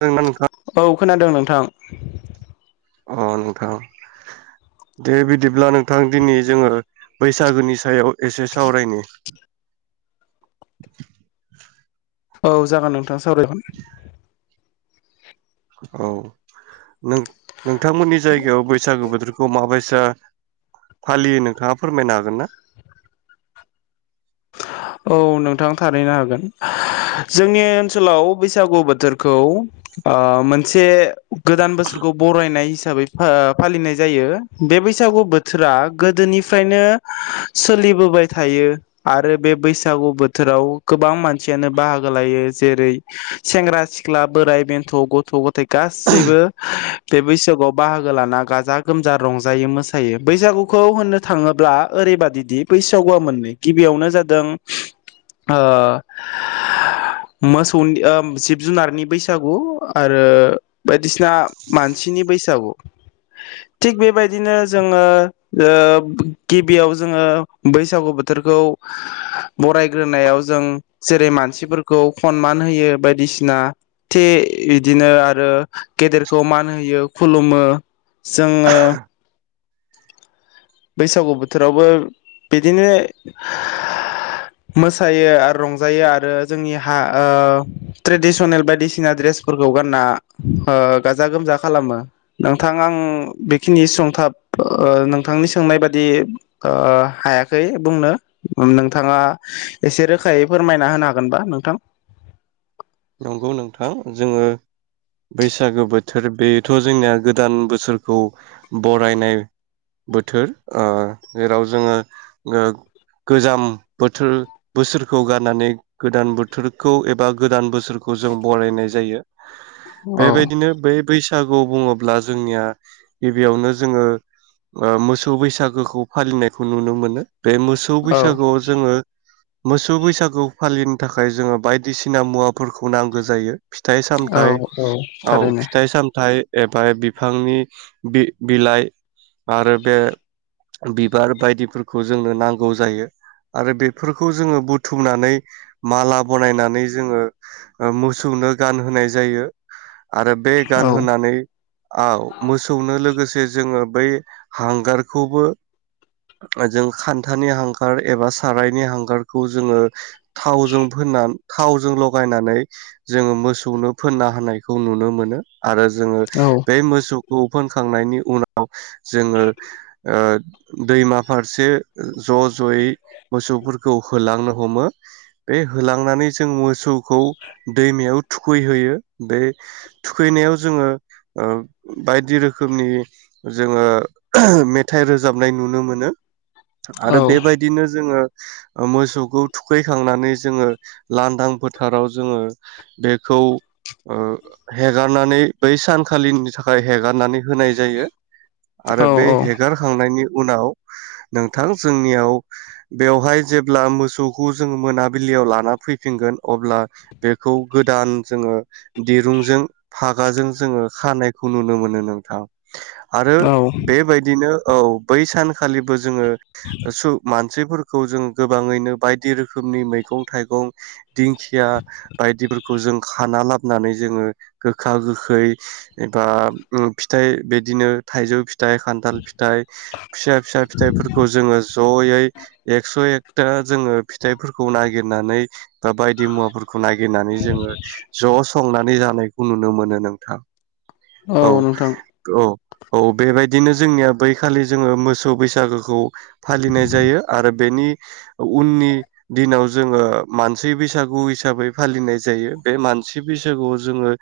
खो [unintelligible] ना नोंथाङा? अ खोनादों नोंथां। अ नोंथां दे बिदिब्ला नोंथां दिनै जोङो बैसागोनि सायाव एसे सावरायनि। औ जागोन नों थाङा सावरायगोन औ नों नोंथांमोननि जायगायाव बैसागो बोथोरखौ माबायस दा फालियो नोंथाङा फोरमायनो हागोन ना? औ नोंथां थारैनो हागोन। जोंनि ओनसोलाव बैसागु बोथोरखौ ओ मोनसे गोदान बोसोरखौ बरायनाय हिस हिसाबै फा फालिनाय जायो बे बैसागु बोथोरा गोदोनिफ्रायनो सोलिबोबाय थायो। आरो बे बैसागु बोथोराव गोबां मानसियानो बाहागो लायो जेरै सेंग्रा सिख्ला बोराइ बेन्थ' गथ' ग'थाय गासैबो बे बैसागुआव बाहागो लाना गाजा गोमजा रंजायो मोसायो बैसागुखौ होननो थाङोब्ला ओरैबादिदि बैसागुआ मोननै गिबियावनो जादों ओ मोसौनि ओम जिब जुनारनि बैसागु आरो बायदिसिना मानसिनि बैसागु थिग बेबायदिनो जोङो ओ गिबियाव जोङो बैसागु बोथ बोथोरखौ बरायग्रोनायाव जों जेरै मानसिफोरखौ खनमान होयो बायदिसिना थि बिदिनो आरो गेदेरखौ मान होयो खुलुमो जोङो बैसागु बोथोरावबो बिदिनो मोसायो आरो रंजायो आरो जोंनि हा ओ ट्रेडिसनेल बायदिसिना ड्रेसफोरखौ गानना ओ गाजा गोमजा खालामो नोंथां आं बेखिनि सुंथाब ओ नों नोंथांनि सोंनाय बादि ओ हायाखै बुंनो नोंथाङा एसेबो रोखायै फोरमायना होनो हागोनबा नोंथां नंगौ नोंथां जोङो बैसागो बोथोर बेथ' जोंनिया गोदान बोसोरखौ बरायनाय बोथोर ओ जेराव जोङो ओ गोजाम बोथोर बोसोरखौ गारनानै गोदान बोथोरखौ एबा गोदान बोस सोरखौ जों बरायनाय जायो। औ बेबायदिनो बै बैस बैसागु बुङोब्ला जोंनिया। गिबियावनो जोङो, ओ मोसौ बैसागुखौ फालिनायखौ नुनो मोनो। बे मोसौ औ बैसागुआव जोङो मोसौ बैसागु फालि थाखाय जोङो बायदिसिना मुवा फोरखौ नांगो जायो। फिथाइ औ सामथाइ, औ थारैनो फिथाइ सामथाइ। एबा बिफांनि बि- बिलाइ, आरो बे बिबार बायदिफोरखौ जोंनो नांगौ जायो। आरो बेफोरखौ जोङो बुथुमनानै माला बनायनानै जोङो ओ मोसौनो गानहोनाय जायो। आरो बे गान औ होनानै ओ मोसौनो लोगोसे। जोङो बै हांगारखौबो जों खान्थानि हांगार एबा सारायनि हांगारखौ जोङो। थावजों फोननानै थावजों ल' [unintelligible] जोङो मोसौनो फोनना होनायखौ नुनो मोनो। आरो जोङो औ बे मोसौ खौ फोनखांनायनि उनाव। जोङो ओ। दैमा फारसे ज' ज'यै मोसौफोर खौ होलांनो हमो, बे होलांनानै जों मोसौ खौ दैमायाव थुखैहोयो बै थुखैनायाव जोङो, ओ बायदि रोखोमनि जोङो मेथाइ रोजाबनाय नुनो मोनो। आरो औ बेबायदिनो जोङो। ओ मोसौखौ थुखैखांनानै जोङो लांदां फोथाराव जोङो, बेखौ ओ हेगारनानै बै सानखालिनि थाखाय हेगारनानै होनाय जायो। आरो औ बे हेगारखांनायनि उनाव नोंथां जोंनियाव, बेवहाय जेब्ला मोसौखौ जोङो मोनाबिलियाव लाना फैफिनगोन। अब्ला बेखौ गोदान जोङो दिरुंजों फागाजों जोङो खानायखौ नुनो मोनो नोंथां। आरो औ बेबायदिनो औ बै सानखालिबो। जोङो सु मान मानसिफोरखौ जों गोबाङैनो बायदि रोखोमनि मैगं थाइगं दिंखिया बायदिफोरखौ जों खाना लाबोनानै जोङो गोखा गोखै एबा फिथाइ बिदिनो थाइजौ फि फिथाइ खान्थाल फिथाइ, फिसा फिसा फिथाइफोरखौ जोङो जयै एक्स' एक दा जोङो फिथाइफोरखौ नागिरनानै बा बायदि मुवाफोरखौ नागिरनानै जोङो ज' संनानै जानायखौ नुनो मोनो नोंथां। औ औ। औ बेबायदिनो जोंनिया बैखालि जोङो, मोसौ बैसागोखौ फालिनाय जायो। आरो बेनि उननि दिनाव जोङो मानसि बैसागु हिसाबै फालिनाय जायो। बे मानसि बैसागुआव जोङो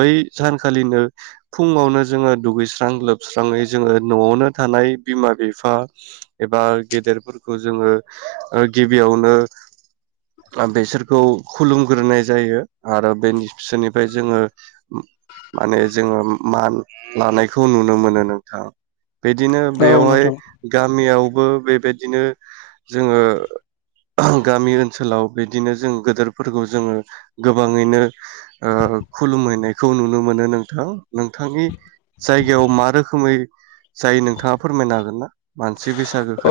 बै सानखालिनो फुङावनो जोङो दुगैस्रां लोबस्राङै जोङो न'आवनो थानाय बिमा बिफा एबा गेदेरफोरखौ जोङो ओ गिबियावनो बेसोरखौ खुलुमग्रोनाय जायो आरो बे बिसोरनिफ्राय जोङो माने जोङो मान लानायखौ नुनो मोनो नोंथां बेदिनो औ बेवहाय नोंथां गामियाव बो बेबायदिनो जोङो गामि ओनसोलाव बिदिनो जों गोदोरफोरखौ जोङो गोबाङैनो ओ खुलुमहैनायखौ नुनो मोनो नों [unintelligible] नोंथांनि जायगायाव मा रोखोमै जायो नोंथाङा फोरमायनो हागोन ना? मा औ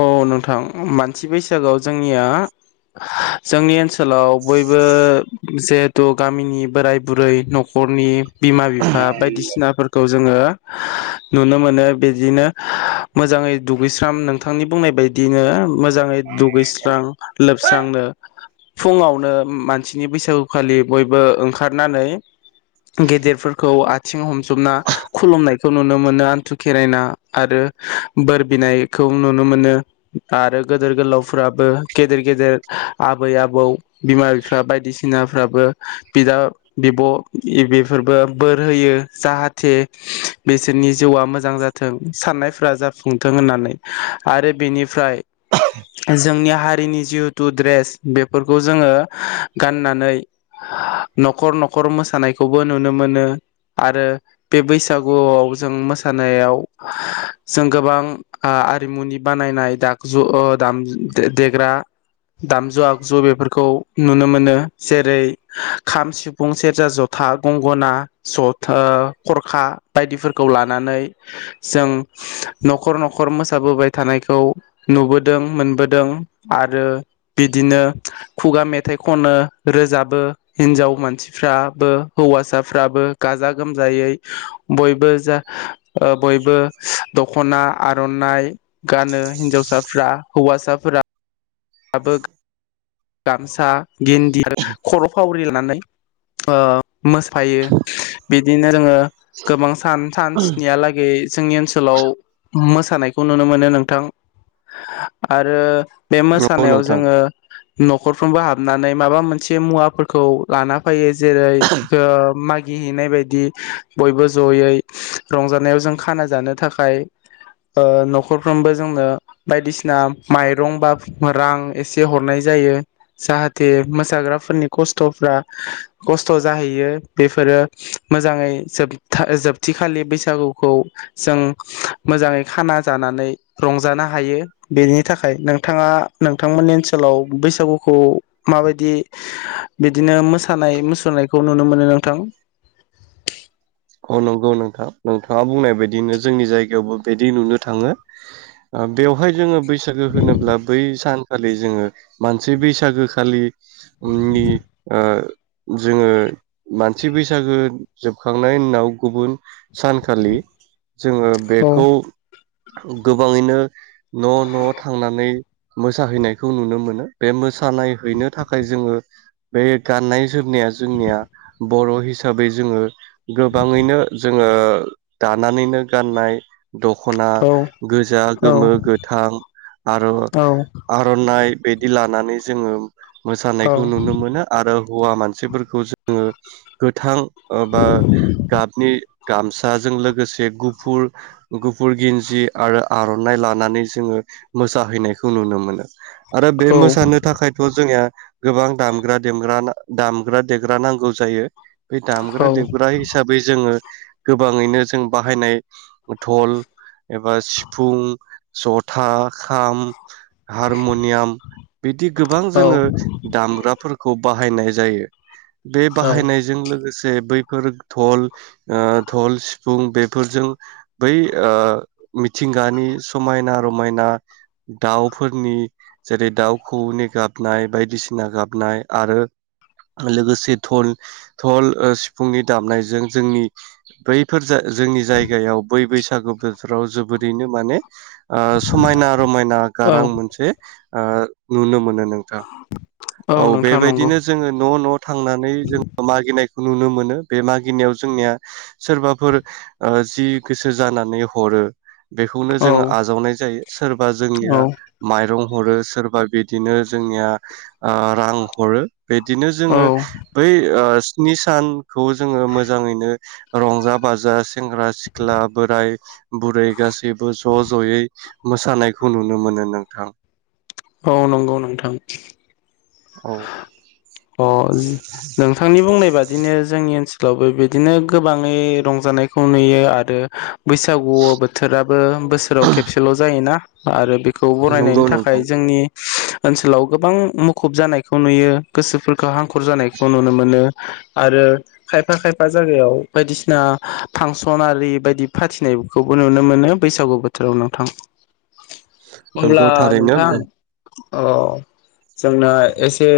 औ नोंथां मानसि बैसागुआव जोंनिया जोंनि ओनसोल ओनसोलाव बयबो मोनसे थ' गामिनि बोराय बुरै न'खरनि बिमा बिफा बायदिसिनाफोरखौ जोङो नुनो मोनो बिदिनो मोजाङै दुगैस्राम नोंथांनि बुंनाय बायदियैनो मो जाङै दुगैस्रां लोबस्रांनो फुङावनो मानसि नि बैसागुखालि बयबो ओंखारनानै गेदेरफोरखौ आथिं हम जुबना खुलुमनाय खौ नुनो मोनो आन्थु खेरायना आरो बोर बिनायखौ नुनो मोनो आरो गदेर गोलावफ्राबो गेदेर गेदेर आबै आबौ बिमा बिफा बायदिसिनाफ्राबो बिदा बिब' बेफोरबो बोर होयो जाहाथे बिसोरनि जिउआ मोजां जाथों साननाय फोरा जाफुंथों होननानै आरो बेनिफ्राय जोंनि हारिनि जिहेथु द्रेस बेफोरखौ जोङो गाननानै न'खर न'खर मोसानायखौबो नुनो मोनो आरो बे बैसागुआव जों मोसानायाव जों गोबां आ आरिमुनि बानायनाय दागजु ओ दाम ज देग्रा दामजु आगजु बेफोरखौ नुनो मोनो जेरै-खाम, सिफुं, सेरजा, ज'था गंगना जथा ओ खरखा बायदिफोरखौ लानानै जों न'खर न'खर मोसाबोबाय थानायखौ नुबोदों मोनबोदों आरो बिदिनो खुगा मेथाइ खनो रोजाबो हिनजाव मानसिफ्राबो हौवासाफ्राबो गाजा गोमजायै बयबो जा ओ बयबो दख'ना, आर'नाइ गानो हिन्जावसाफ्रा हौवासा फोरा दाबो गामसा गेन्दिया खर' फावरि लानानै ओ मोसफायो बिदिनो जोङो गोबां सान सान स्निहालागै जोंनि ओनसोल सोलाव मोसानायखौ नुनो मोनो नोंथां आरो फेमास नंगौ खानायाव नोंथां जोङो न'खरफ्रोमबो हाबनानै माबा मोनसे मुवाफोरखौ लाना फैयो जेरै ओह मागि गिहैनाय बायदि बयबो ज'यै रंजानायाव जों खाना जानो थाखाय ओ न'खरफ्रोमबो जोंनो बायदिसिना माइरं बा रां एसे हरनाय जायो जाहाथे मोसाग्राफोरनि खस्थ'फ्रा खस्थ' जाहैयो बेफोरो मोजाङै जोबथिखालि बैसागुखौ जों मोजाङै खाना जानानै रंजानो हायो बेनि थाखाय नों नोंथाङा नोंथांमोननि ओनसोलाव बैसागुखौ माबायदि बिदिनो मोसानाय मुसुरनायखौ नुनो मोनो नोंथां औ नंगौ नोंथां नोंथाङा बुंनाय बायदिनो जोंनि जायगायावबो बिदि नुनो थाङो बेवहाय जोङो बे बैसागो होनोब्ला बै सान खालि जोंङो मानसि बैसागो खालि उननि ओ जोंङो मानसि बैसागो जोबखां नायनि उनाव गुबुन सानखालि जोंङो औ बेखौ गोबांङैनो न' न' थांनानै मोसाहैनाय खौ नुनो मोनो बे मोस थानाय हैनो थाखाय जोंङो बे गाननाय जोमनाया जोंनिया बर' हिसाबै जोंङो गोबांङैनो जोंङो दानानैनो गाननाय दख'ना औ गोजा औ गोमो गोथां आरो औ आर'नाइ बिदि लानानै जोंङो औ मोसानायखौ नुनो मोनो आरो हौवा मानसिफोरखौ जोंङो गोथां ओ बा गाबनि गामसाजों लोगोसे गुफुर गुफुर गिन्जि आरो आर'नाइ लानानै जोंङो मोसाहैनायखौ नुनो मोनो। आरो बे औ मोसानो थाखायथ' जोंनिया गोबां दामग्रा देमग्रा ना दामग्रा देग्रा नांगौ जायो। बे दामग्रा देग हिसाबै जोंङो गोबांङैनो जों बाहायनाय धल एबा सिफुं जथा खाम, हारमुनियाम बिदि गोबां औ जोंङो दामग्राफोरखौ बा हायनाय जायो। बे औ बाहायनायजों लोगो से बैब फोर धल ओ धल, सिफुं बेफोरजों बै ओ मिथिंगानि समायना रमायना दाव फोरनि जेरै दाव खोऔनि गाबनाय बायदिसिना गाबनाय आरो लोगोसे धल-धल ओ सि फुंनि दामनायजों जोंनि बैफोर जो जोंनि जायगायाव बै बैसाग बैसागु बोथोराव जोबोरैनो माने ओ समायना रमायना औ गारां मोनसे ओ नुनो मोनो। नोंथां औ नोंथां नंगौ बेबायदिनो जोङो न' न' थांनानै जोङो मागिनाय नुनो मोनो बे मागिनायाव जोंनिया सोरबाफोर ओ जि गोसो जानानै हरो बेखौनो औ जोङो आजावनाय जायो सोरबा औ जोंनिया माइरं हरो सोरबा बिदिनो जोंनिया ओ रां हरो। बेदिनो औ जोङो बै ओ नि सान खौ जोङो मोजाङैनो रंजा-बाजा सेंग्रा-सिख्ला, बोराय-बुरै गासैबो ज' ज'यै मोसानायखौ नुनो मोनो नोंथां औ नंगौ नोंथां औ अ नोंथांनि बुंनाय बा दिनो जों ओनसोलावबो बिदिनो गोबाङै रंजानायखौ नुयो आरो बैसागु बोथोराबो बोसोराव खेबसेल' जायोना आरो बे खौ नंगौ बरायनायनि नोंथां थाखाय जोंनि ओनसोलाव गोबां मुखुब जानाय खौ नुयो गोसोफोरखौ हांखुर जानायखौ नुनो मोनो आरो खायफा खायफा जायगायाव बायदिसिना फांसन आरि बायदि फाथिनायखौबो नुनो मोनो बैसागु बोथोराव नोंथां। अब्ला नंगौ थारैनो नोंथां औ जोंना एसे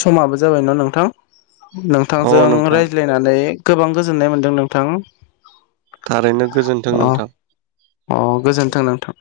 समाबो जाबायना नोंथां। अ नोंथांजों नोंथां रायज्लायनानै गोबां गोजोननाय मोन्दों नोंथां थारैनो गोजोनथों अ नोंथां। अ गोजोनथों नोंथां।